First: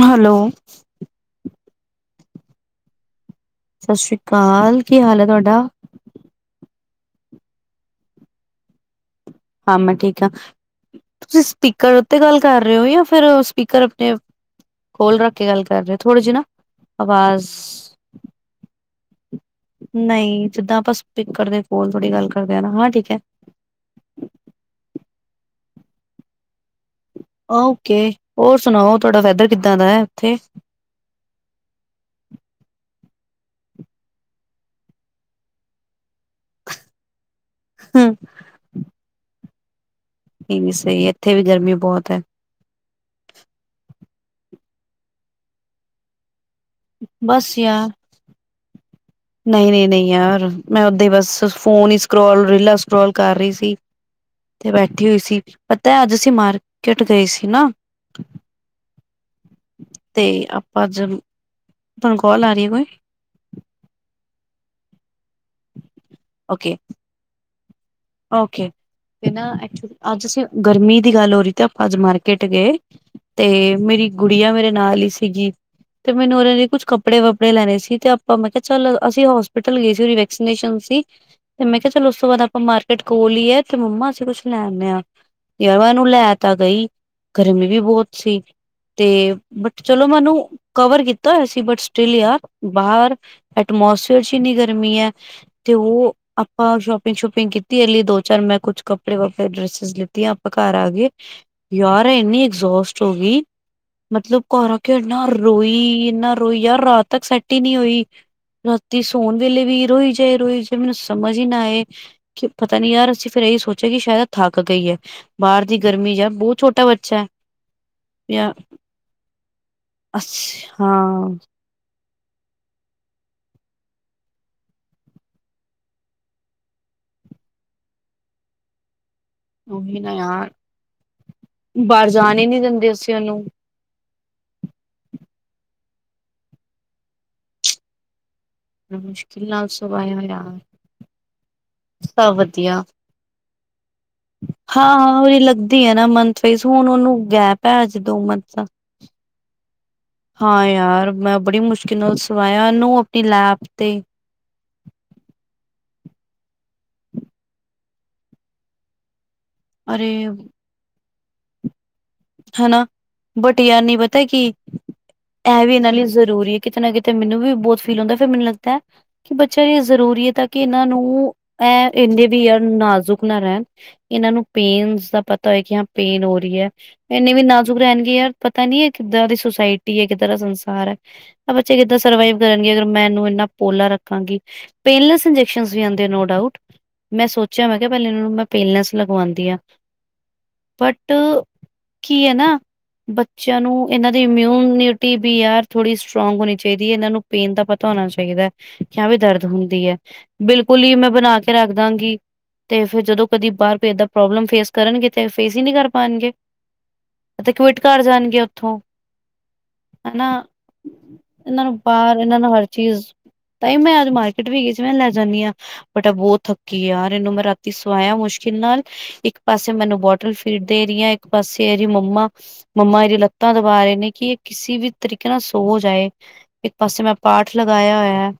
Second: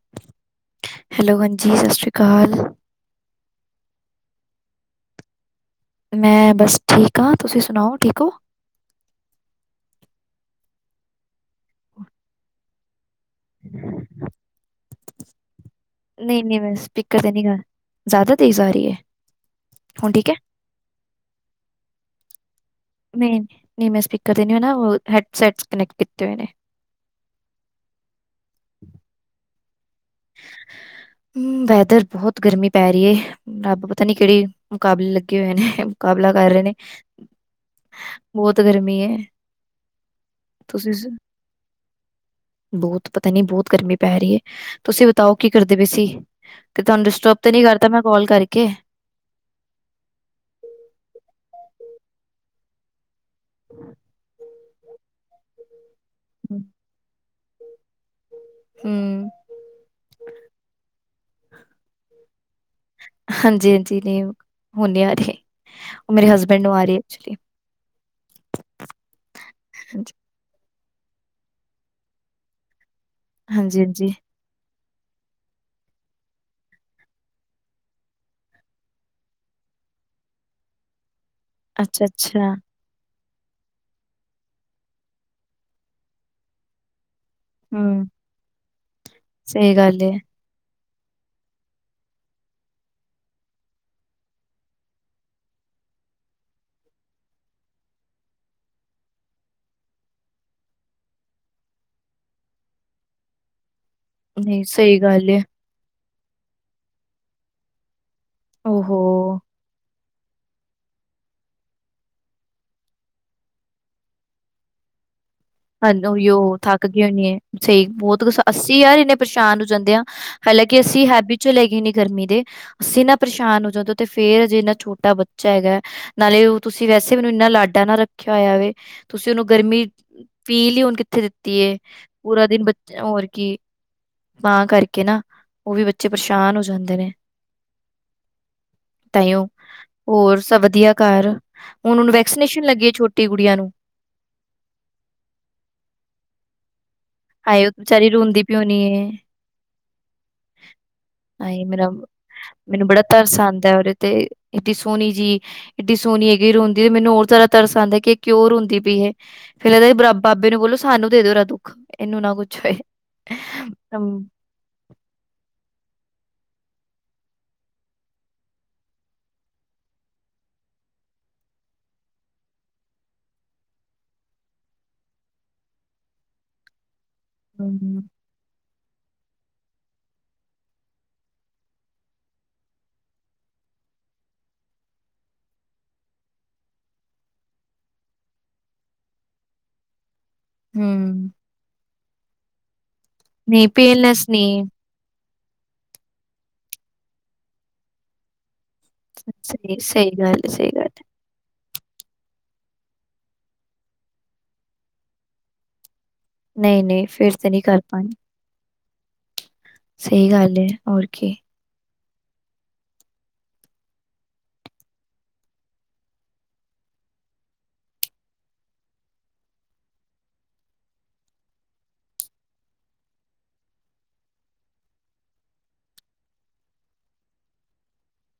Hello. Hello, ਹਾਂਜੀ ਸਤਿ ਸ਼੍ਰੀ ਅਕਾਲ। ਸਤਿ ਸ੍ਰੀ ਅਕਾਲ, ਕੀ ਹਾਲ ਹੈ ਤੁਹਾਡਾ? ਮੈਂ ਬਸ ਠੀਕ ਹਾਂ ਤੁਸੀਂ ਸੁਣਾਓ ਠੀਕ ਹੋ? ਹਾਂ, ਮੈਂ ਠੀਕ ਹਾਂ ਤੁਸੀਂ ਸਪੀਕਰ ਉੱਤੇ ਗੱਲ ਕਰ ਰਹੇ ਹੋ ਜਾਂ ਫਿਰ ਸਪੀਕਰ ਆਪਣੇ ਕੋਲ ਰੱਖ ਕੇ ਗੱਲ ਕਰ ਰਹੇ ਥੋੜ੍ਹੇ ਜਿਹੀ ਨਾ ਨਹੀਂ ਨਹੀਂ ਮੈਂ ਸਪੀਕਰ ਤੇ ਨਹੀਂ ਆਵਾਜ਼ ਗਾ ਜ਼ਿਆਦਾ ਤੇਜ਼ ਆ ਰਹੀ ਹੈ। ਹੁਣ ਠੀਕ ਹੈ ਨਹੀਂ, ਜਿੱਦਾਂ ਆਪਾਂ ਸਪਿੱਕਰ ਦੇ ਕੋਲ ਥੋੜੀ ਗੱਲ ਕਰਦੇ ਹ ਨਾ ਹਾਂ ਠੀਕ ਹੈ ਨਹੀਂ-ਨਹੀਂ, ਮੈਂ ਸਪੀਕਰ ਤੇ ਨਹੀਂ, ਮੈ ਨਾ ਹੈਢ ਸੈਟ ਕਨੈਕਟ ਕੀਤੇ ਹੋਏ ਨੇ। ਓਕੇ, ਹੋਰ ਸੁਣਾਓ ਤੁਹਾਡਾ ਵੈਦਰ ਕਿੱਦਾਂ ਦਾ ਹੈ ਉੱਥੇ? ਵੈਦਰ ਬਹੁਤ ਗਰਮੀ ਪੈ ਰਹੀ ਏ। ਰੱਬ ਪਤਾ ਨੀ ਕਿਹੜੇ ਮੁਕਾਬਲੇ ਲੱਗੇ ਹੋਏ ਨੇ? ਮੁਕਾਬਲਾ ਕਰ ਰਹੇ ਨੇ। ਹੂੰ। ਬਹੁਤ ਗਰਮੀ ਏ। ਏਵੀ ਸਹੀ ਇੱਥੇ ਵੀ ਗਰਮੀ ਬਹੁਤ ਹੈ। ਬਹੁਤ ਪਤਾ ਨੀ ਬਹੁਤ ਗਰਮੀ ਪੈ ਰਹੀ ਹੈ, ਤੁਸੀਂ ਬਤਾਓ ਕੀ ਕਰਦੇ ਪਏਸੀ? ਤੇ ਤੁਹਾਨੂੰ ਡਿਸਟਰਬ ਤੇ ਬਸ ਨਹੀਂ ਕਰਤਾ ਯਾਰ ਮੈਂ ਕਾਲ ਕਰਕੇ ਨਹੀਂ- ਨਹੀਂ, -ਨਹੀਂ ਯਾਰ, ਮੈਂ ਓਦਾਂ ਬਸ ਫੋਨ ਹੀ ਸਕਰੋਲ ਰੀਲਾ ਸਕਰੋਲ ਸਕਰੋਲ ਕਰ ਰਹੀ ਸੀ ਤੇ ਬੈਠੀ ਹੋਈ ਸੀ, ਪਤਾ ਅੱਜ ਅਸੀਂ ਮਾਰਕੀਟ ਗਏ ਸੀ ਨਾ। ਹੂੰ। ਤੇ ਆਪਾਂ ਜ ਤੁਹਾਨੂੰ ਕਾੱਲ ਆਰੀ ਏ ਕੋਈ। ਹਾਂਜੀ-ਹਾਂਜੀ, ਨਹੀਂ ਮੈਨ ਨਹੀਂ ਆ ਰਹੀ ਉਹ ਮੇਰੇ ਹਸਬੈਂਡ ਨੂੰ ਓਕੇ ਆ ਰਹੀ ਐਕਚੁਲੀ। ਓਕੇ। ਤੇ ਨਾ ਐਕਚੁਲੀ ਹਾਂਜੀ, ਅੱਜ ਅਸੀਂ, ਗਰਮੀ ਦੀ ਗੱਲ ਹੋ ਰਹੀ ਤੇ ਆਪਾਂ ਅੱਜ ਮਾਰਕੀਟ ਗਏ। ਤੇ ਮੇਰੀ ਹਾਂਜੀ-ਹਾਂਜੀ ਗੁੜੀਆ ਮੇਰੇ ਨਾਲ ਹੀ ਸੀਗੀ। ਤੇ ਮੈਨੂੰ ਉਹਦੇ ਲਈ ਕੁਛ ਕੱਪੜੇ-ਵੱਪੜੇ ਲੈਣੇ ਸੀ ਤੇ ਆਪਾਂ ਮੈਂ ਕਿਹਾ ਚੱਲ ਅਸੀਂ ਹੋਸਪਿਟਲ ਗਏ ਸੀ ਉਹਦੀ ਵੈਕਸੀਨੇਸ਼ਨ ਸੀ। ਤੇ ਮੈਂ ਕਿਹਾ, ਚਲੋ ਉਸ ਤੋਂ ਬਾਦ ਅੱਛਾ-ਅੱਛਾ ਆਪਾਂ ਮਾਰ ਤੇ ਕੋਲ ਹੀ ਹੈ ਤੇ ਮੰਮਾ ਅਸੀਂ ਕੁਛ ਲੈ ਆਨੇ ਆ, ਯਾਰ ਮੈਂ ਇਹਨੂੰ ਲੈ ਤਾਂ ਗਈ। ਗਰਮੀ ਵੀ ਹੂੰ ਬਹੁਤ ਸੀ ਤੇ ਸਹੀ ਬਟ ਗੱਲ ਚਲੋ ਏ ਮੈ ਇਹਨੂੰ ਕਵਰ ਕੀਤਾ ਹੋਇਆ ਸੀ ਬਟ ਸਟਿਲ ਯਾਰ, ਬਾਹਰ ਐਟਮੋਸਫੀਅਰ ਚ ਇੰਨੀ ਗਰਮੀ ਹੈ। ਤੇ ਉਹ ਆਪਾਂ ਸ਼ੋਪਿੰਗ- ਸ਼ੂਪਿੰਗ ਕੀਤੀ ਐਲੀ ਲਈ ਦੋ-ਚਾਰ ਮੈਂ ਕੁਛ ਕੱਪੜੇ-ਵੱਪੜੇ, ਡਰੈਸ ਲਿੱਤੀ ਆਪਾਂ ਘਰ ਆ ਗਏ। ਯਾਰ ਇੰਨੀ ਐਗਜੋਸਟ ਹੋ ਗਈ। ਮਤਲਬ ਨਹੀਂ ਘਰ ਆਕੇ ਸਹੀ ਇਨਾ ਗੱਲ ਏ ਰੋਈ-ਇੰਨਾ ਰੋਈ, ਯਾਰ ਰਾਤ ਤੱਕ ਸੈੱਟ ਹੀ ਨਹੀਂ ਹੋਈ। ਓਹੋ ਰਾਤੀ ਸੋਣ ਵੇਲੇ ਵੀ ਰੋਈ ਜੇ ਮੈਨੂੰ ਸਮਝ ਹੀ ਨਾ ਆਏ ਕਿ ਪਤਾ ਨੀ ਯਾਰ ਅਸੀਂ ਫੇਰ ਇਹੀ ਸੋਚਿਆ ਕਿ ਸ਼ਾਇਦ ਥੱਕ ਗਈ ਏ। ਹਾ ਉਹੀ ਉਹ ਥੱਕ ਗਈ ਹੋਨੀ, ਸਹੀ ਬਹੁਤ ਕੁ ਹੈ ਅੱਸੀਂ ਯਾਰ ਇੰਨੇ ਪਰੇਸ਼ਾਨ ਹੋ ਜਾਂਦੇ ਆ। ਹਾਲਾਂਕਿ, ਅਸੀਂ ਹਾਂ ਹੈਬੀਚੋਂਲ ਹੈਗੇ ਨੇ ਗਰਮੀ ਦੇ ਅਸੀਂ ਨਾ ਪਰੇਸ਼ਾਨ ਹੋ ਜਾਂਦੇ, ਤੇ ਫੇਰ ਜੇ ਇਨਾ ਛੋਟਾ ਬੱਚਾ ਹੈਗਾ। ਨਾਲੇ ਉਹ ਤੁਸੀਂ ਵੈਸੇ ਮੈਨੂੰ ਇੰਨਾ ਲਾਡਾ ਨਾ ਰੱਖਿਆ ਹੋਇਆ ਵੇ ਤੁਸੀਂ ਉਹਨੂੰ ਗਰਮੀ ਉਹੀ ਨਾ ਯਾਰ ਫੀਲ ਹੁਣ ਕਿੱਥੇ ਦਿੱਤੀ ਹੈ ਬਾਹਰ ਜਾਣ ਹੀ ਪੂਰਾ ਨੀ ਦਿਨ ਬੱਚ ਦਿੰਦੇ ਅਸੀਂ ਹੋਰ ਉਹਨੂੰ ਕੀ। ਮਾਂ ਕਰਕੇ ਨਾ ਉਹ ਵੀ ਬੱਚੇ ਪਰੇਸ਼ਾਨ ਹੋ ਜਾਂਦੇ ਨੇ। ਤਾਹੀ ਓਹ ਮੁਸ਼ਕਿਲ ਨਾਲ ਸਵਾਇਆ ਹੋਰ ਯਾਰ ਸਭ ਵਧੀਆ, ਘਰ ਹੁਣ ਉਹਨੂੰ ਸਭ ਵੈਕਸੀਨੇਸ਼ਨ ਵਧੀਆ ਲੱਗੀ ਹੈ ਛੋਟੀ ਕੁੜੀਆਂ ਨੂੰ। ਹਾਂ-ਹਾਂ, ਉਹਹੀ ਲੱਗਦੀ ਹੈਨਾ ਮੰਨਥ ਵਾਇਸ ਹੁਣ ਉਹਨੂੰ ਗੈਪ ਹਾਏ, ਉਹ ਹੈ ਅੱਜ ਬਚਾਰੀ ਦੋ ਰੋਂਦੀ ਮੰਥ ਦਾ। ਪੀਉਣੀ ਹੈ। ਹਾਂ ਯਾਰ ਮੈਂ ਬੜੀ ਹਯੇ, ਮੇਰਾ ਮੁਸ਼ਕਿਲ ਨਾਲ ਸਵਾਇਆ ਮੈਨੂੰ ਇਹਨੂੰ ਬੜਾ ਆਪਣੀ ਤਰਸ ਲੈਬ ਆਦਾ ਹੈ ਉਹਦੇ ਤੇ। ਇਏਡੀ ਸੋਹਣੀ ਜੀ, ਇੱਡੀ ਸੋਹਣੀ ਹੈਗੀ ਰੋਂਦੀ ਤੇ ਮੈਨੂੰ ਹੋਰ ਜ਼ਿਆਦਾ ਤਰਸ ਆਉਦਾ ਹੈ ਕਿ ਇਹ ਕਿਉਂ ਰੋਂਦੀ ਪਈ ਇਹ। ਫੇਰ ਅਰੇ ਇਹਦਾ ਬਾਬੇ ਨੂੰ ਬੋਲੋ ਸਾਨੂੰ ਦੇ ਦਿਓ ਇਹਦਾ ਦੁੱਖ। ਇਹਨੂੰ ਨਾ ਕੁਛ ਹੋਏ ਹੈਨਾ ਬਟ ਯਾਰ ਨੀ ਹਮ ਪਤਾ ਕੀ ਇਹ ਵੀ ਇਹਨਾਂ ਲਈ ਜ਼ਰੂਰੀ ਹੈ ਕਿਤੇ ਨਾ ਕਿਤੇ ਮੈਨੂੰ ਵੀ ਬਹੁਤ ਫੀਲ ਹੁੰਦਾ ਫਿਰ ਮੈਨੂੰ ਲੱਗਦਾ ਹੈ ਕਿ ਬੱਚਿਆਂ ਲਈ ਜ਼ਰੂਰੀ ਹੈ ਤਾਂ ਕਿ ਇਹਨਾਂ ਨੂੰ ਇਹ ਇੰਨੇ ਵੀ ਯਾਰ ਨਾਜ਼ੁਕ ਨਾ ਰਹਿਣ ਇਹਨਾਂ ਨੂੰ ਪੇਨਸ ਦਾ ਪਤਾ ਹੋਏ ਕਿ ਹਾਂ ਪੇਨ ਹੋ ਰਹੀ ਹੈ ਇੰਨੇ ਵੀ ਨਾਜ਼ੁਕ ਹਮ ਰਹਿਣਗੇ ਯਾਰ ਪਤਾ ਨੀ ਹੈ ਕਿੱਦਾਂ ਦੀ ਸੁਸਾਇਟੀ ਹੈ ਕਿੱਦਾਂ ਦਾ ਸੰਸਾਰ ਹੈ ਬੱਚੇ ਕਿੱਦਾਂ ਸਰਵਾਈਵ ਕਰਨਗੇ ਅਗਰ ਮੈਂ ਇਹਨੂੰ ਇੰਨਾ ਪੋਲਾ ਰੱਖਾਂਗੀ ਪੇਨਲੈਸ ਇੰਜੈਕਸਨ ਵੀ ਆਉਂਦੇ ਨੋਡਾਊਟ ਮੈਂ ਸੋਚਿਆ ਮੈਂ ਕਿਹਾ ਪਹਿਲੇ ਇਹਨਾਂ ਨੂੰ ਮੈਂ ਪੇਲਨੈਂਸ ਲਗਵਾਉਂਦੀ ਹਾਂ, ਬਟ ਹਮ ਕੀ ਹੈ ਨਾ ਬੱਚਿਆਂ ਨਹੀਂ ਨੂੰ ਇਹਨਾਂ ਦੇ ਪੇਨਲੈਸ ਇਮਿਊਨ ਨਹੀਂ ਨਿ ਟੀ ਬੀ ਆਰ ਥੋੜ੍ਹੀ ਸਟਰੋਂਗ ਹੋਣੀ ਚਾਹੀਦੀ ਹੈ ਇਹਨਾਂ ਨੂੰ ਪੇਨ ਦਾ ਪਤਾ ਹੋਣਾ ਚਾਹੀਦਾ ਕਿਆ ਵੀ ਦਰਦ ਸਹੀ ਹੁੰਦੀ ਹੈ ਸਹੀ ਗੱਲ ਹੈ ਸਹੀ ਬਿਲਕੁਲ ਗੱਲ ਹੀ ਹੈ ਮੈਂ ਬਣਾ ਕੇ ਰੱਖਦਾਂਗੀ ਤੇ ਫਿਰ ਜਦੋਂ ਕਦੀ ਬਾਹਰ ਭੇਜਤਾ, ਪ੍ਰੋਬਲਮ ਫੇਸ ਕਰਨਗੇ ਤੇ ਫੇਸ ਹੀ ਨਹੀਂ ਕਰ ਪਾਉਣਗੇ ਨਹੀਂ- ਨਹੀਂ ਫਿਰ ਤੇ ਨਹੀਂ ਕਵਿਟ ਕਰ ਘਰ ਪਾਣੀ ਜਾਣਗੇ ਉੱਥੋਂ ਹਨਾ ਸਹੀ ਗੱਲ ਹੈ ਹੋਰ ਕੀ ਇਹਨਾਂ ਨੂੰ ਬਾਹਰ, ਇਹਨਾਂ ਨੂੰ ਹਰ ਚੀਜ਼ ਤਾਂਹੀ ਮੈਂ ਅੱਜ ਮਾਰਕੀਟ ਵੀ ਗਈ ਸੀ, ਮੈਂ ਲੈ ਜਾਂਦੀ ਹਾਂ ਬਟ ਬਹੁਤ ਥੱਕੀ ਆ ਯਾਰ ਇਹਨੂੰ ਮੈਂ ਰਾਤੀ ਸਵਾਇਆ ਮੁਸ਼ਕਿਲ ਨਾਲ ਇੱਕ ਪਾਸੇ ਮੈਨੂੰ ਬੋਟਲ ਫੇਡ ਦੇ ਰਹੀ ਹ ਇੱਕ ਪਾਸੇ ਤੇ ਇਹਦੀ ਮੰਮਾ, ਮੰਮਾ ਇਹਦੀਆਂ ਲੱਤਾਂ ਦਬਾ ਰਹੇ ਨੇ ਕਿ ਇਹ ਕਿਸੇ ਵੀ ਤਰੀਕੇ ਨਾਲ ਸੋ ਜਾਏ ਇੱਕ ਪਾਸੇ ਮੈਂ ਪਾਠ ਲਗਾਇਆ ਹੋਇਆ ਹੈ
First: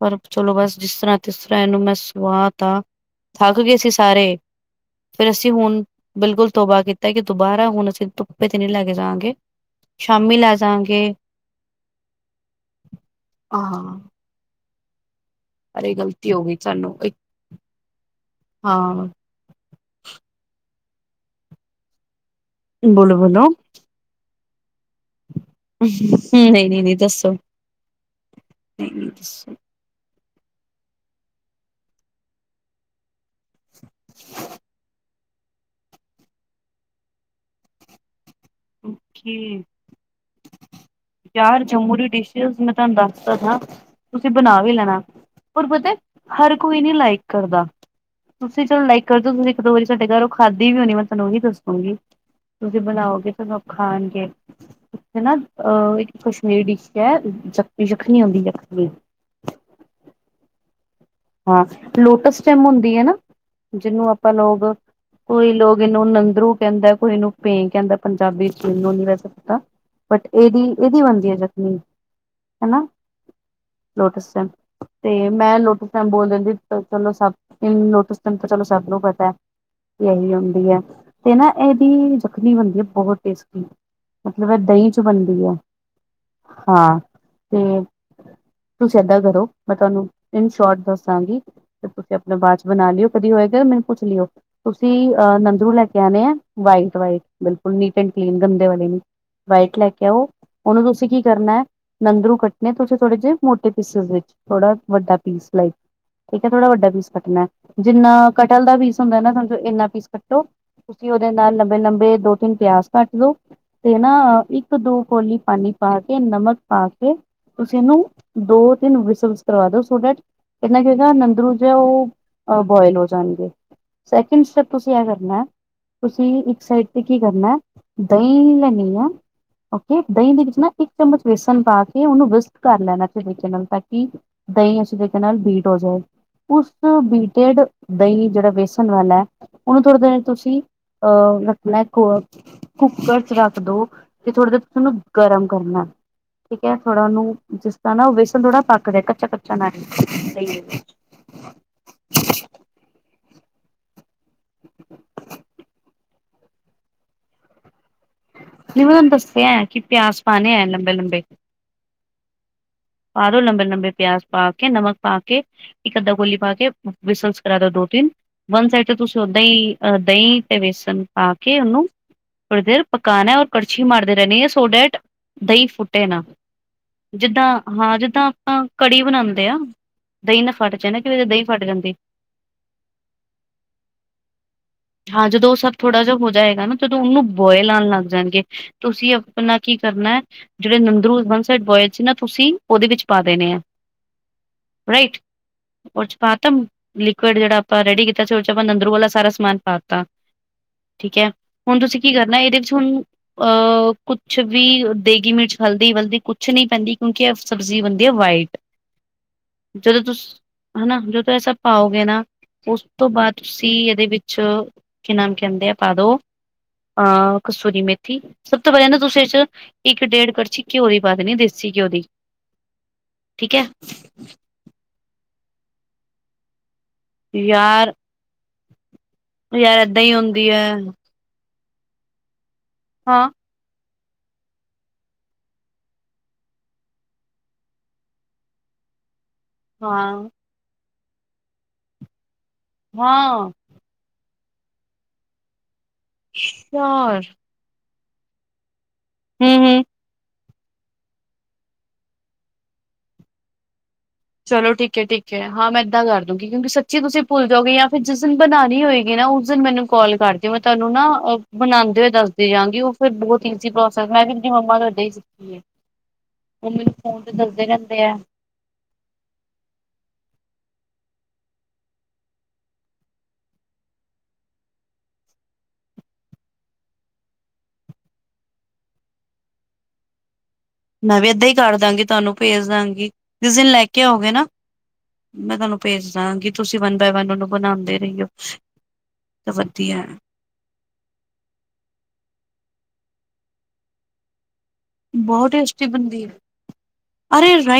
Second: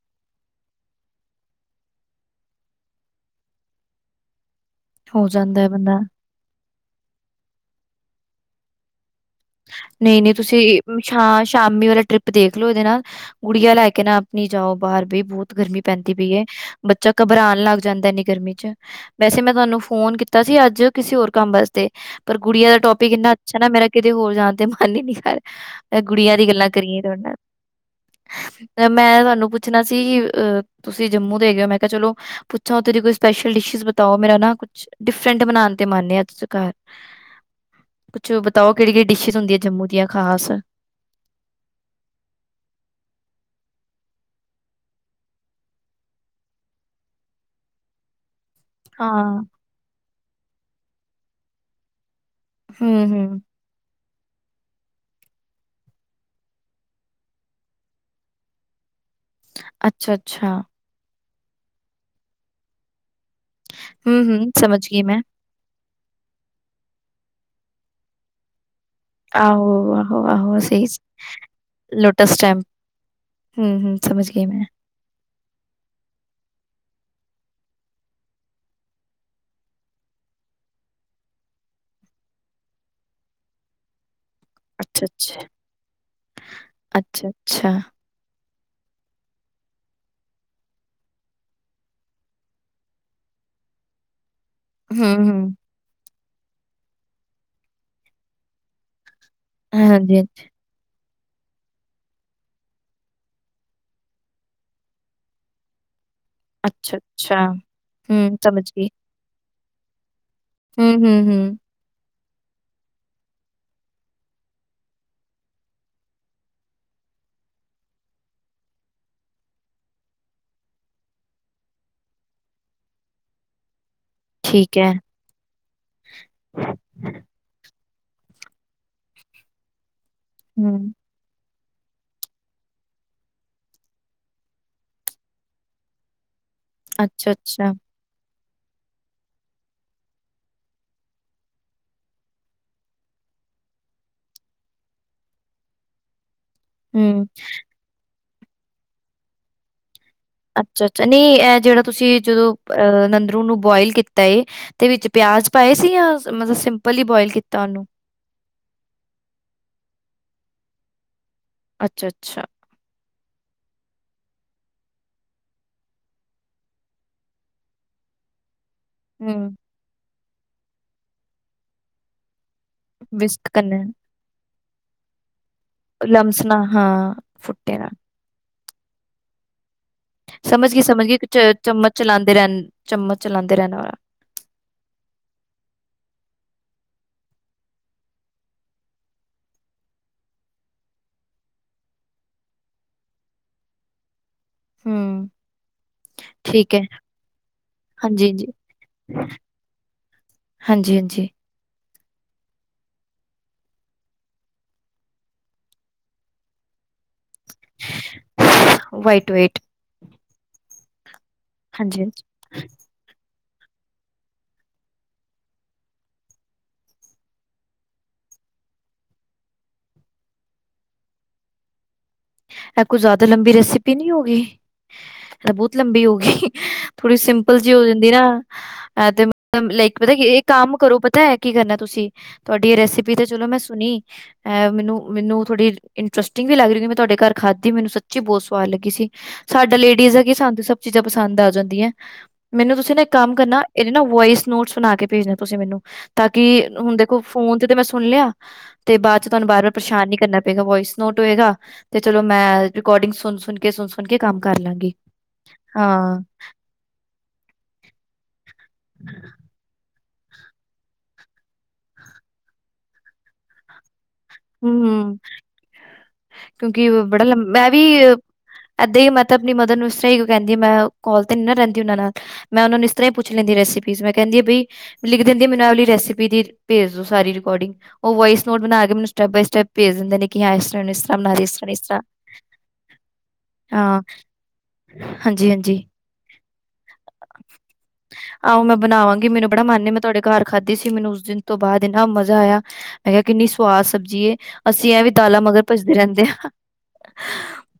ਪਰ ਚਲੋ ਬਸ ਜਿਸ ਤਰ੍ਹਾਂ ਕਿਸ ਤਰ੍ਹਾਂ ਇਹਨੂੰ ਮੈਂ ਸਵਾਤਾ ਆ ਥੱਕ ਗਏ ਸੀ ਸਾਰੇ ਹੋ ਫਿਰ ਅਸੀਂ ਜਾਂਦਾ ਹੈ ਹੁਣ ਬੰਦਾ ਬਿਲਕੁਲ ਤੋਬਾ ਕੀਤਾ ਕਿ ਦੁਬਾਰਾ ਹੁਣ ਅਸੀਂ ਧੁੱਪੇ ਤੇ ਨਹੀਂ ਲੈ ਕੇ ਜਾਵਾਂਗੇ ਨਹੀਂ -ਨਹੀਂ ਸ਼ਾਮੀ ਲੈ ਤੁਸੀਂ ਜਾਵਾਂਗੇ ਸ਼ ਸ਼ਾਮੀ ਵਾਲਾ ਟ੍ਰਿਪ ਦੇਖਲੋ ਇਹਦੇ ਨਾਲ, ਗੁੜੀਆਂ ਲੈ ਹਾਂ ਕੇ ਨਾ ਨੀ ਜਾਓ ਬਾਹਰ ਵੀ ਬਹੁਤ ਗਰਮੀ ਅਰੇ ਪੈਂਦੀ ਗ਼ਲਤੀ ਹੋ ਪਈਏ, ਗਈ ਸਾਨੂੰ ਬੱਚਾ ਇੱਕ ਘਬਰਾਉਣ ਲੱਗ ਜਾਂਦਾ ਇੰਨੀ ਗਰਮੀ 'ਚ ਹਾਂ ਵੈਸੇ ਮੈਂ ਤੁਹਾਨੂੰ ਫੋਨ ਕੀਤਾ ਸੀ ਅੱਜ ਕਿਸੇ ਹੋਰ ਕੰਮ ਵਾਸਤੇ, ਪਰ ਗੁੜੀਆਂ ਦਾ ਟੋਪਿਕ ਬੋਲੋ ਇੰਨਾ ਬੋਲੋ ਅੱਛਾ ਨਾ ਮੇਰਾ ਤੇ ਹੋਰ ਜਾਣ ਤੇ ਮਨ ਹੀ ਨਹੀਂ ਕਰ ਰਿਹਾ। ਗੁੜੀਆਂ ਦੀ ਨਹੀਂ ਗੱਲਾਂ ਨਹੀਂ ਨਹੀਂ ਕਰੀਏ ਤੁਹਾਡੇ ਦੱਸੋ ਨਾਲ, ਨਹੀਂ ਨਹੀਂ ਮੈਂ ਤੁਹਾਨੂੰ ਦੱਸੋ ਪੁੱਛਣਾ ਸੀ, ਅਹ ਤੁਸੀਂ ਜੰਮੂ ਦੇ ਹੈਗੇ ਹੋ, ਮੈਂ ਕਿਹਾ ਚਲੋ ਅੱਛਾ, ਉਥੇ ਦੀ ਕੋਈ ਸਪੈਸ਼ਲ ਡਿਸ਼ੀਜ਼ ਬਤਾਓ ਮੇਰਾ ਨਾ ਕੁਛ ਡਿਫਰੈਂਟ ਬਣਾਉਣ ਤੇ ਮੰਨ ਆ ਅੱਜ ਘਰ, ਕੁਛ ਬਤਾਓ। ਕਿਹੜੀ- ਕਿਹੜੀ ਡਿਸ਼ਿਜ਼ ਹੁੰਦੀਆਂ ਓਕੇ ਜੰਮੂ ਦੀਆਂ ਖਾਸ ਚਾਰ ਜੰਮੂ ਦੀ ਡਿਸ਼ਿਸ ਮੈਂ ਤੁਹਾਨੂੰ ਦੱਸਦਾ ਹਾਂ, ਤੁਸੀਂ ਬਣਾ ਵੀ ਲੈਣਾ ਪਰ ਪਤਾ, ਹਰ ਕੋਈ ਨੀ ਲਾਈਕ ਕਰਦਾ ਤੁਸੀਂ ਚਲੋ ਲਾਈਕ ਕਰ ਹਾਂ ਦਿਓ ਤੁਸੀਂ ਇੱਕ ਦੋ ਵਾਰੀ ਸਾਡੇ ਘਰੋਂ ਖਾਧੀ ਵੀ ਹੋਣੀ ਮੈਂ ਤੁਹਾਨੂੰ ਉਹੀ ਦੱਸਾਂਗੀ ਤੁਸੀਂ ਬਣਾਓਗੇ ਹੂੰ-ਹੂੰ। ਤੇ ਸਭ ਖਾਂਣਗੇ ਹਨਾ ਅਹ ਇੱਕ ਕਸ਼ਮੀਰੀ ਡਿਸ਼ ਹੈ ਜਖ ਜਖਣੀ ਹੁੰਦੀ ਜਖਮੀ ਅੱਛਾ -ਅੱਛਾ ਹਾਂ ਲੋਟਸ ਟਾਈਮ ਹੁੰਦੀ ਹੈ ਨਾ, ਜਿਹਨੂੰ ਆਪਾਂ ਲੋਕ, ਕੋਈ ਲੋ ਕੋਈ ਇਹਨੂੰ ਨੰਦਰੂ ਕਹਿੰਦਾ, ਕੋਈ ਇਹਨੂੰ ਭੇਂ ਕਹਿੰਦਾ, ਪੰਜਾਬੀ 'ਚ ਇਹਨੂੰ ਨੀ ਵੈਸ ਆਹੋ ਆਹੋ ਆਹੋ ਸਹੀ, ਹੈ ਚਟਨੀ ਲੋਟਸ ਸਟੈਪ ਹਨਾ ਹਮ -ਹਮ ਸਮਝ ਲੋਟਸ ਗਈ ਟੈਮ ਮੈਂ ਤੇ ਮੈਂ ਲੋਟਸ ਟਪ ਬੋਲ ਦਿੰਦੀ ਚਲੋ ਸਭ ਲੋਟਸ ਟਮ ਚਲੋ ਸਭ ਨੂੰ ਪਤਾ ਹੈ ਇਹੀ ਹੁੰਦੀ ਹੈ, ਤੇ ਨਾ ਇਹਦੀ ਜਖਣੀ ਬਣਦੀ ਹੈ ਬਹੁਤ ਟੇਸਟੀ ਮਤਲਬ ਇਹ ਦਹੀਂ ਚ ਬਣਦੀ ਹੈ, ਹਾਂ ਤੇ ਤੁਸੀਂ ਏਦਾਂ ਕਰੋ, ਮੈਂ ਤੁਹਾਨੂੰ ਇਨ ਸ਼ੋਰਟ ਦੱਸਾਂਗੀ, ਤੇ ਤੁਸੀਂ ਆਪਣੇ ਬਾਅਦ ਚ ਬਣਾ ਲਿਓ ਕਦੀ ਹੋਏਗਾ ਮੈਨੂੰ ਪੁੱਛ ਲਿਓ। ਤੁਸੀਂ, ਅਹ ਨੰਦੂ ਲੈ ਕੇ ਆਉਣੇ ਆ ਵਾਈਟ- ਵਾਈਟ ਬਿਲਕੁਲ ਨੀਟ ਐਂਡ ਕਲੀਨ, ਗੰਦੇ ਵਾਲੇ ਨੀ। ਵਾਈਟ ਲੈ ਕੇ ਆਓ, ਉਹਨੂੰ ਤੁਸੀਂ ਕੀ ਕਰਨਾ ਹੈ। ਨੰਦਰੂ ਕੱਟਣੇ ਤੁਸੀਂ ਥੋੜੇ ਜਿਹੇ ਮੋਟੇ ਪੀਸਿਸ ਵਿੱਚ, ਥੋੜਾ ਵੱਡਾ ਪੀਸ ਲਈ ਠੀਕ ਹੈ ਥੋੜਾ ਵੱਡਾ ਪੀਸ ਕੱਟਣਾ, ਜਿੰਨਾ ਕਟਹਲ ਦਾ ਪੀਸ ਹੁੰਦਾ ਨਾ ਇੰਨਾ ਪੀਸ ਕੱਟੋ। ਤੁਸੀਂ ਉਹਦੇ ਨਾਲ ਲੰਬੇ ਲੰਬੇ ਦੋ ਤਿੰਨ ਪਿਆਜ ਕੱਟ ਲਓ। ਤੇ ਨਾ ਇੱਕ ਦੋ ਕੋਲੀ ਪਾਣੀ ਪਾ ਕੇ ਨਮਕ ਪਾ ਕੇ। ਤੁਸੀਂ ਇਹਨੂੰ ਦੋ ਤਿੰਨ ਵਿਸਲਜ ਦਵਾ ਦਿਓ [inaudible] ਏਨਾ ਕੀ ਹੋਏਗਾ ਨੰਦਰੂ ਜਿਹੈ ਉਹ ਅ ਬੋਇਲ ਹੋ ਜਾਣਗੇ। ਸੈਕਿੰਡ ਸਟੇਪ ਠੀਕ ਹੈ। ਤੁਸੀਂ ਐ ਕਰਨਾ। ਤੁਸੀਂ ਇੱਕ ਸਾਈਡ ਤੇ ਕੀ ਕਰਨਾ ਦਹੀਂ ਲੈਣੀ ਆ। ਓਕੇ ਦਹੀਂ ਦੇ ਵਿੱਚ ਨਾ ਇੱਕ ਚਮਚ। ਬੇਸਨ ਪਾ ਕੇ ਉਹਨੂੰ ਵਿਸਟ ਕਰ ਲੈਣਾ ਅਸੀੇ ਤਰੀਕੇ ਨਾਲ ਤਾਂ ਕਿ ਦਹੀਂ ਅਸੀਂ ਦੇ। ਨਾਲ ਬੀਟ ਹੋ ਜਾਏ ਉਸ ਤੋਂ ਅੱਛਾ, ਬੀਟਡ। ਅੱਛਾ। ਦਹੀਂ ਜਿਹੜਾ ਵੇਸਣ ਵਾਲਾ ਉਹਨੂੰ ਥੋੜ੍ਹਾ ਦਿਨ ਤੁਸੀਂ ਅਹ ਰੱਖਣਾ ਕੋ। ਕੁੱਕਰ ਚ ਰੱਖ ਦੋ ਤੇ ਥੋੜ੍ਹਾ ਜਿਹਾ ਤੁਸੀ ਓਹਨੂੰ ਗਰਮ ਕਰਨਾ। ਠੀਕ ਹੈ ਥੋੜਾ ਹੁੰ, ਓਹਨੂੰ ਜਿਸ ਤਰ੍ਹਾਂ ਨਾ ਉਹ ਬੇਸਣ ਥੋੜਾ ਪੱਕ ਜਾਏ ਕੱਚਾ ਕੱਚਾ ਨਾ ਆਏ। ਅੱਛਾ ਅੱਛਾ ਨਹੀਂ ਇਹ ਜਿਹੜਾ ਤੁਸੀਂ ਜਦੋਂ ਅਹ ਨੰਦਰੂ ਨੂੰ ਬੋਇਲ ਕੀਤਾ ਹੈ। ਤੇ ਵਿੱਚ ਪਿਆਜ ਪਾਏ ਸੀ ਜਾਂ ਮਤਲਬ ਸਿੰਪਲ ਹੀ ਬੋਇਲ ਕੀਤਾ ਉਹਨੂੰ। ਨਹੀਂ ਮੈਂ ਤੁਹਾਨੂੰ ਦਸਿਆ ਹੈਂ ਕਿ ਪਿਆਜ਼ ਪਾਉਣੇ ਆ ਲੰਬੇ ਲੰਬੇ। ਅੱਛਾ ਅੱਛਾ। ਪਾ ਲੋ ਲੰਬੇ ਲੰਬੇ ਪਿਆਜ਼ ਪਾ ਕੇ ਨਮਕ ਪਾ ਕੇ। ਇੱਕ ਅੱਧਾ ਕੌਲੀ ਪਾ ਕੇ ਵਿਸਲਸ ਕਰਾ ਦਿਓ ਦੋ ਤਿੰਨ। ਵੰਨ ਸਾਈਡ ਤੇ ਤੁਸੀਂ ਓਦਾਂ ਹੁੰ, ਹੀ ਦਹੀਂ ਤੇ ਬੇਸਣ ਪਾ ਕੇ ਉਹਨੂੰ। ਥੋੜੀ ਦੇਰ ਪਕਾਨਾ ਏ ਔਰ ਵਿਸਕ ਕੜਛੀ ਕਰਨਾ, ਮਾਰਦੇ ਰਹਿੰਨੀ ਹੈ ਸੋ ਦੇਟ ਦਹੀਂ ਫੁੱਟ। ਲਮਸ ਨਾ ਹਾਂ ਫੁੱਟੇ ਨਾ। ਜਿੱਦਾਂ ਆਪਾਂ ਕੜੀ ਬਣਾਉਂਦੇ ਆ। ਦਹੀਂ ਨਾ ਸਮਝ ਫਟ ਗਈ, ਜਾਏ ਨਾ ਸਮਝ ਗਈ ਕਿ ਚ ਦਹੀਂ ਫਟ ਚਮਚ ਜਾਂਦੀ ਚਲਾਉਂਦੇ ਰਹਿਣ ਚਮਚ ਚਲਾਉਂਦੇ ਰਹਿਣ ਵਾਲਾ। ਹਾਂ ਜਦੋਂ ਉਹ ਸਭ ਥੋੜ੍ਹਾ ਜਿਹਾ ਹੋ ਜਾਏਗਾ ਨਾ, ਜਦੋਂ ਉਹਨੂੰ ਬੋਇਲ ਆਉਣ ਲੱਗ ਜਾਣਗੇ। ਤੁਸੀਂ ਆਪਣਾ ਕੀ ਕਰਨਾ। ਜਿਹੜੇ ਨੰਦਰੂ ਵਨ ਸਾਈਡ ਬੋਇਲ ਸੀ ਨਾ, ਤੁਸੀਂ ਉਹਦੇ ਵਿੱਚ ਪਾ ਦੇਣੇ ਆ। ਰਾਈਟ। ਹੂੰ ਉਹ ਚ ਪਾ ਤਾ ਠੀਕ ਹੈ ਲਿਕੁਡ ਜਿਹੜਾ ਆਪਾਂ ਰੈਡੀ ਕੀਤਾ ਹਾਂਜੀ ਸੀ, ਉਹ ਹਾਂਜੀ ਚ ਆਪਾਂ ਨੰਦਰੂ ਵਾਲਾ ਸਾਰਾ ਸਮਾਨ। ਪਾਤਾਂ ਹਾਂਜੀ ਠੀਕ ਹੈ, ਹਾਂਜੀ ਹੁਣ ਤੁਸੀਂ ਕੀ ਕਰਨਾ ਇਹਦੇ ਵਿੱਚ ਹੁਣ। ਅਹ ਕੁਛ ਵੀ ਦੇਗੀ ਮਿਰਚ ਹਲਦੀ ਵਲਦੀ ਕੁਛ ਨਹੀ ਪੈਂਦੀ ਕਿਉਂਕਿ। ਸਬਜ਼ੀ ਬਣਦੀ ਆ ਵਾਈਟ। ਵਾਈਟ ਵਾਈਟ ਜਦੋਂ ਤੁਸੀ ਹਨਾ ਜਦੋਂ ਐਸਾ ਹਾਂਜੀ ਪਾਓਗੇ ਨਾ ਹਾਂਜੀ ਉਸ ਤੋਂ ਬਾਅਦ ਤੁਸੀਂ ਇਹਦੇ ਵਿੱਚ। ਚ ਕੀ ਨਾਮ ਕਹਿੰਦੇ ਆ ਪਾ ਦੋ। ਹਾਂ ਕਸੂਰੀ ਮੇਥੀ, ਸਭ ਤੋਂ ਪਹਿਲਾ ਨਾ ਤੁਸੀਂ ਇਹ ਚ। ਇੱਕ ਡੇਢ ਕੜਛੀ ਘਿਓ ਦੀ ਪਾ ਦੇਨੀ ਦੇਸੀ ਘਿਓ ਦੀ। ਇਹ ਕੁਛ ਜ਼ਿਆਦਾ ਲੰਬੀ ਠੀਕ ਹੈ ਰੈਸਿਪੀ ਨਹੀਂ ਹੋਗੀ ਇਹ ਤਾਂ ਬਹੁਤ ਲੰਬੀ ਹੋਗੀ। ਥੋੜੀ ਸਿੰਪਲ ਜਿਹੀ ਹੋ ਯਾਰ ਜਾਂਦੀ ਨਾ ਤੇ ਯਾਰ ਲਾਈਕ ਏਦਾਂ ਪਤਾ ਹੀ ਇਹ ਹੁੰਦੀ ਹੈ ਕੰਮ ਕਰੋ ਪਤਾ ਹੈ। ਕੀ ਕਰਨਾ ਤੁਸੀਂ ਤੁਹਾਡੀ ਇਹ ਰੈਸਿਪੀ ਤੇ ਹਾਂ ਚਲੋ ਮੈਂ ਸੁਣੀ। ਅ ਮੈਨੂੰ ਮੈਨੂੰ ਥੋੜ੍ਹੀ ਇੰਟਰਸਿੰਗ ਵੀ ਲੱਗ ਰਹੀ ਮੈਂ ਤੁਹਾਡੇ ਘਰ ਖਾਧੀ ਮੈਨੂੰ ਸੱਚੀ ਬਹੁਤ ਸਵਾਦ ਲੱਗੀ ਸੀ। ਸਾਡਾ ਹਾਂ ਲੇਡੀਜ਼ ਹੈ ਕਿ ਸਾਨੂੰ ਸਭ ਚੀਜ਼ਾਂ ਪਸੰਦ ਆ ਜਾਂਦੀਆਂ ਮੈਨੂੰ ਤੁਸੀਂ ਨਾ ਇੱਕ ਕੰਮ ਹਾਂ ਕਰਨਾ। ਇਹਦੇ ਨਾ ਵੋਇਸ ਨੋਟਸ ਬਣਾ ਕੇ ਭੇਜਦੇ ਤੁਸੀਂ ਮੈਨੂੰ ਤਾਂ ਕਿ ਹੁਣ ਦੇਖੋ ਯਾਰ ਫੋਨ ਤੇ ਮੈਂ। ਸੁਣ ਲਿਆ ਤੇ ਬਾਅਦ ਚ ਤੁਹਾਨੂੰ ਬਾਰ ਵਾਰ ਹੂੰ-ਹੂੰ ਪਰੇਸ਼ਾਨ ਨੀ ਕਰਨਾ ਪਏਗਾ ਵੋਇਸ ਨੋਟ ਹੋਏਗਾ। ਤੇ ਚਲੋ ਮੈਂ ਰਿਕਾਰਡਿੰਗ ਸੁਣ, ਸੁਣ ਕੇ ਸੁਣ। ਚਲੋ ਠੀਕ ਹੈ, ਠੀਕ ਹੈ ਹਾਂ ਮੈਂ ਇੱਦਾਂ ਕਰ ਦੂੰਗੀ ਕਿਉਂਕਿ ਸੱਚੀ ਤੁਸੀਂ ਭੁੱਲ ਜਾਓਗੇ ਜਾਂ ਫਿਰ ਜਿਸ ਦਿਨ ਬਣਾਉਣੀ ਹੋਏਗੀ ਨਾ ਉਸ। ਮੈਨੂੰ ਕਾਲ ਕਰਦੀ ਮੈਂ ਤੁਹਾਨੂੰ ਨਾ ਬਣਾਉਂਦੇ ਹੋਏ ਦੱਸਦੀ ਜਾਾਂਗੀ ਉਹ। ਬਹੁਤ ਇਜ਼ੀ ਪ੍ਰੋਸੈਸ ਮੈਂ ਵੀ ਅਪਣੀ ਮੰਮਾ ਤੋਂ ਇੱਦਾਂ ਹੀ ਹੂੰ ਸਿੱਖੀ ਹੈ। ਉਹ ਮੈਨੂੰ ਫੋਨ ਤੇ ਦੱਸਦੇ ਰਹਿੰਦੇ ਆ। ਇੱਦਾਂ ਹੀ ਮੈਂ ਤਾਂ ਆਪਣੀ ਮਦਰ ਨੂੰ ਇਸ ਤਰ੍ਹਾਂ ਕਹਿੰਦੀ ਮੈਂ ਕਲ ਤੇ ਨੀ ਨਾ ਰਹਿੰਦੀ ਉਹਨਾਂ ਨਾਲ। ਮੈਂ ਉਹਨਾਂ ਨੂੰ ਇਸ ਤਰਾਂ ਹੀ ਪੁੱਛ ਲੈਂਦੀ ਰੈਸਿਪੀਜ ਮੈਂ ਕਹਿੰਦੀ ਆ ਬਈ। ਲਿਖ ਦਿੰਦੀ ਮੈ ਆ ਵਾਲੀ ਰੈਸਪੀ ਦੀ ਭੇਜ ਦੋ ਸਾਰੀ ਰਕਾਰਡਿੰਗ ਉਹ ਵੋਇਸ ਨੋਟ ਬਣਾ ਕੇ ਮੈਨੂੰ। ਸਟੈਪ ਬਾਈ ਸਟੈਪ ਭੇਜ ਦਿੰਦੇ ਨੇ। ਕਿ ਹਾਂ ਇਸ ਤਰ੍ਹਾਂ ਇਹਨੂੰ ਇਸ ਤਰ੍ਹਾਂ ਮੈਂ ਵੀ ਬਣਾ ਦੇ ਏਦਾਂ ਈ ਇਸ ਤਰ੍ਹਾਂ ਕਰ ਇਸ ਤਰ੍ਹਾਂ ਦਾਂਗੀ ਤੁਹਾਨੂੰ ਭੇਜ ਦਾਂਗੀ ਜੀਸ ਦਿਨ ਲੈ ਹਾਂ ਕੇ ਆਓਗੇ ਨਾ। ਮੈਂ ਤਾਨੂੰ ਹਾਂਜੀ-ਹਾਂਜੀ। ਭੇਜ ਦਾਂਗੀ, ਤੁਸੀਂ ਵਨ ਬਾਏ ਵਨ ਉਹਨੂੰ ਬਣਾਉਂਦੇ ਰਇਓ ਆਹੋ ਮੈਂ ਬਣਾਵਾਂਗੀ ਮੈਨੂੰ ਤ ਬੜਾ ਮਨ ਏ ਮੈਂ ਵਧੀਆ। ਤੁਹਾਡੇ ਘਰ ਖਾਧੀ ਸੀ ਮੈਨੂੰ ਉਸ ਦਿਨ ਤੋਂ ਬਾਅਦ ਇੰਨਾ ਮਜ਼ਾ ਆਇਆ ਮੈਂ ਕਿਆ ਕਿੰਨੀ ਸਵਾਦ ਸਬਜ਼ੀ ਏ ਅਸੀਂ ਏਵੇ ਦਾਲਾਂ ਬਹੁਤ ਮਗਰ ਟੇਸਟੀ ਭੱਜਦੇ ਬਣਦੀ ਏ। ਰਹਿੰਦੇ ਆ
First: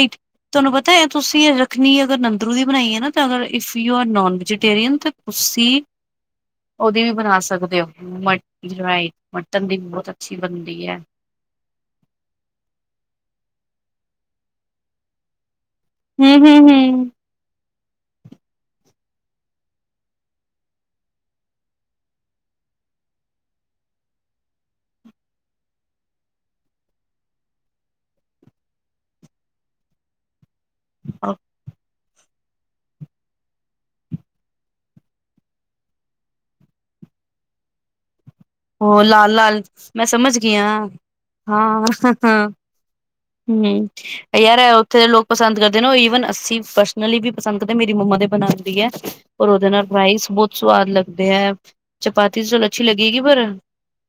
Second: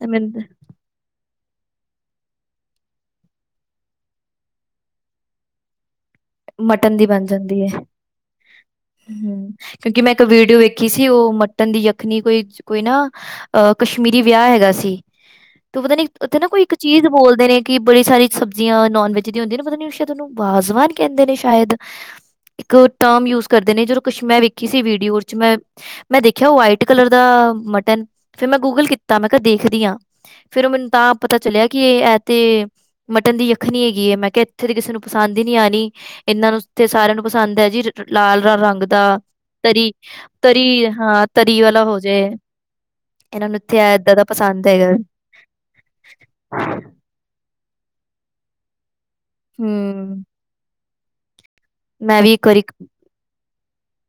ਤੇ ਮੈਨੂੰ ਤੇ ਤੇ ਤੁਸੀਂ ਏ ਰੱਖਣੀ ਅਗਰ ਨੰਦਰੂ ਦੀ ਬਣਾਈ ਹੈ ਨਾ ਤਾਂ ਅਗਰ if you are non vegetarian ਤੇ ਤੁਸੀਂ ਮਟਨ ਉਹਦੀ ਦੀ ਵੀ ਬਣ ਬਣਾ ਜਾਂਦੀ ਏ ਸਕਦੇ ਹੋ, ਮਟ ਰਾਈ ਹੂੰ। ਮਟਨ ਦੀ ਵੀ ਬਹੁਤ ਅੱਛੀ ਬਣਦੀ ਐ। ਟੰਡੀ ਅਖਨੀ ਕੋਈ ਚ ਕੋਈ ਨਾ ਅਹ ਕਸ਼ਮੀਰੀ ਵਿਆਹ ਹੈਗਾ ਸੀ। ਤੂ ਪਤਾ ਨੀ ਹੂੰ ਉੱਥੇ ਨਾ ਹੂੰ ਕੋਈ ਇੱਕ ਚੀਜ਼ ਹੂੰ। ਬੋਲਦੇ ਨੇ ਕਿ ਬੜੀ ਸਾਰੀ ਸਬਜ਼ੀਆਂ ਨੋਨ ਵੈਜ ਦੀਆਂ ਹੁੰਦੀਆਂ ਨਾ, ਪਤਾ ਨੀ ਸ਼ਾਇਦ ਉਹਨੂੰ ਬਾਜ਼ਵਾਨ ਕਹਿੰਦੇ ਨੇ ਸ਼ਾਇਦ। ਇੱਕ ਟਰਮ ਯੂਜ ਕਰਦੇ ਨੇ ਜਦੋ ਕੁੱਛ ਮੈਂ ਵੇਖੀ ਸੀ ਵੀਡੀਓ ਓਚ ਮੈਂ ਮੈਂ ਦੇਖਿਆ ਓ ਵਾਈਟ ਕਲਰ ਦਾ ਮਟਨ ਫਿਰ ਮੈਂ ਗੂਗਲ ਕੀਤਾ ਮੈਂ ਕਿਹਾ ਦੇਖਦੀ ਆ। ਫਿਰ ਓ ਮੈਨੂੰ ਤਾਂ ਪਤਾ ਚੱਲਿਆ ਕਿ ਐ ਤੇ ਮਟਨ ਦੀ ਅਖਨੀ ਹੈਗੀ ਏ, ਮੈਂ ਕਿਹਾ ਇੱਥੇ ਦੀ ਕਿਸੇ ਨੂੰ ਪਸੰਦ ਹੀ ਨੀਂ ਆਉਣੀ, ਇਹਨਾਂ ਨੂੰ ਓਥੇ ਸਾਰਿਆਂ ਨੂੰ ਪਸੰਦ ਹੈ ਜੀ। ਲਾਲ ਰਾਰਾ ਹੋ ਲਾਲ, ਲਾਲ ਮੈਂ ਸਮਝ ਗਈ ਆ ਹਾਂ ਤਰੀ ਵਾਲਾ ਹਾਂ, ਹੋ ਜਾਏ ਹਾਂ। ਇਹਨਾਂ ਨੂੰ ਇੱਥੇ ਏਦਾਂ ਦਾ ਹੁ ਯਾਰ ਪਸੰਦ ਹੈਗਾ ਉੱਥੇ ਦੇ ਲੋਕ ਪਸੰਦ ਕਰਦੇ ਨੇ ਉ ਈਵਨ ਅੱਸੀ ਪਰਸ ਉਨ੍ਹਾਂ ਲਈ ਵੀ ਪਸੰਦ ਤੇ ਮੇਰੀ ਮੰਮਾ ਦੇ ਬਣਾਉ ਦੀ ਹੈ, ਪਰ ਉਹਦੇ ਨਾਲ ਹਮ ਰਾਈਸ ਬਹੁਤ ਸਵਾਦ ਲੱਗਦੇ ਏ। ਮੈਂ ਵੀ ਚਪਾਤੀ ਇੱਕ ਚਲ ਵਾਰੀ ਅੱਛੀ ਲਗੇਗੀ ਪਰ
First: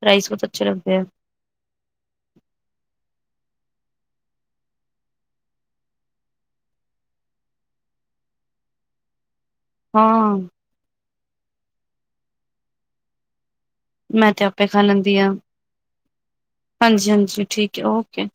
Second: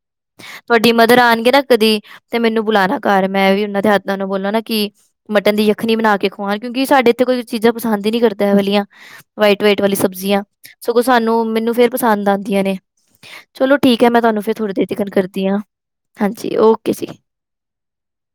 ਰਾਈਸ ਬਹੁਤ ਅੱਛੇ ਤੁਹਾਡੀ ਲੱਗਦੇ ਹੈ ਮਦਰ ਆਉਣਗੇ ਨਾ ਕਦੀ ਤੇ ਮੈਨੂੰ ਬੁਲਾਣਾ ਘਰ ਮੈਂ ਵੀ ਉਹਨਾਂ ਦੇ ਹੱਥਾਂ ਦਾ ਬੋਲਾਂ ਨਾ ਕਿ ਮਟਨ ਦੀ ਅਖਣੀ ਬਣਾ ਕੇ ਖਵਾਉਣ, ਕਿਉਂਕਿ ਸਾਡੇ ਇੱਥੇ ਕੋਈ ਚੀਜ਼ਾਂ ਪਸੰਦ ਹੀ ਨਹੀਂ ਕਰਦਾ ਏ ਵਲਿਆ। ਵਾਈਟ, ਵਾਈਟ ਵਾਲੀ ਹਾਂ। ਸਬਜ਼ੀਆਂ ਸਗੋਂ ਸਾਨੂੰ ਮੈਨੂੰ ਫੇਰ ਪਸੰਦ ਆਉਂਦੀਆਂ ਨੇ ਚਲੋ ਠੀਕ ਹੈ, ਮੈਂ ਤੁਹਾਨੂੰ ਤੇ ਫਿਰ ਆਪੇ ਥੋੜ੍ਹੀ ਖਾ ਦੇਰ ਤਿਕਣ ਲੈਂਦੀ ਕਰਦੀ ਹਾਂ, ਹਾਂਜੀ ਓਕੇ ਜੀ। ਜੀ, ਠੀਕ ਹੈ ਓਕੇ।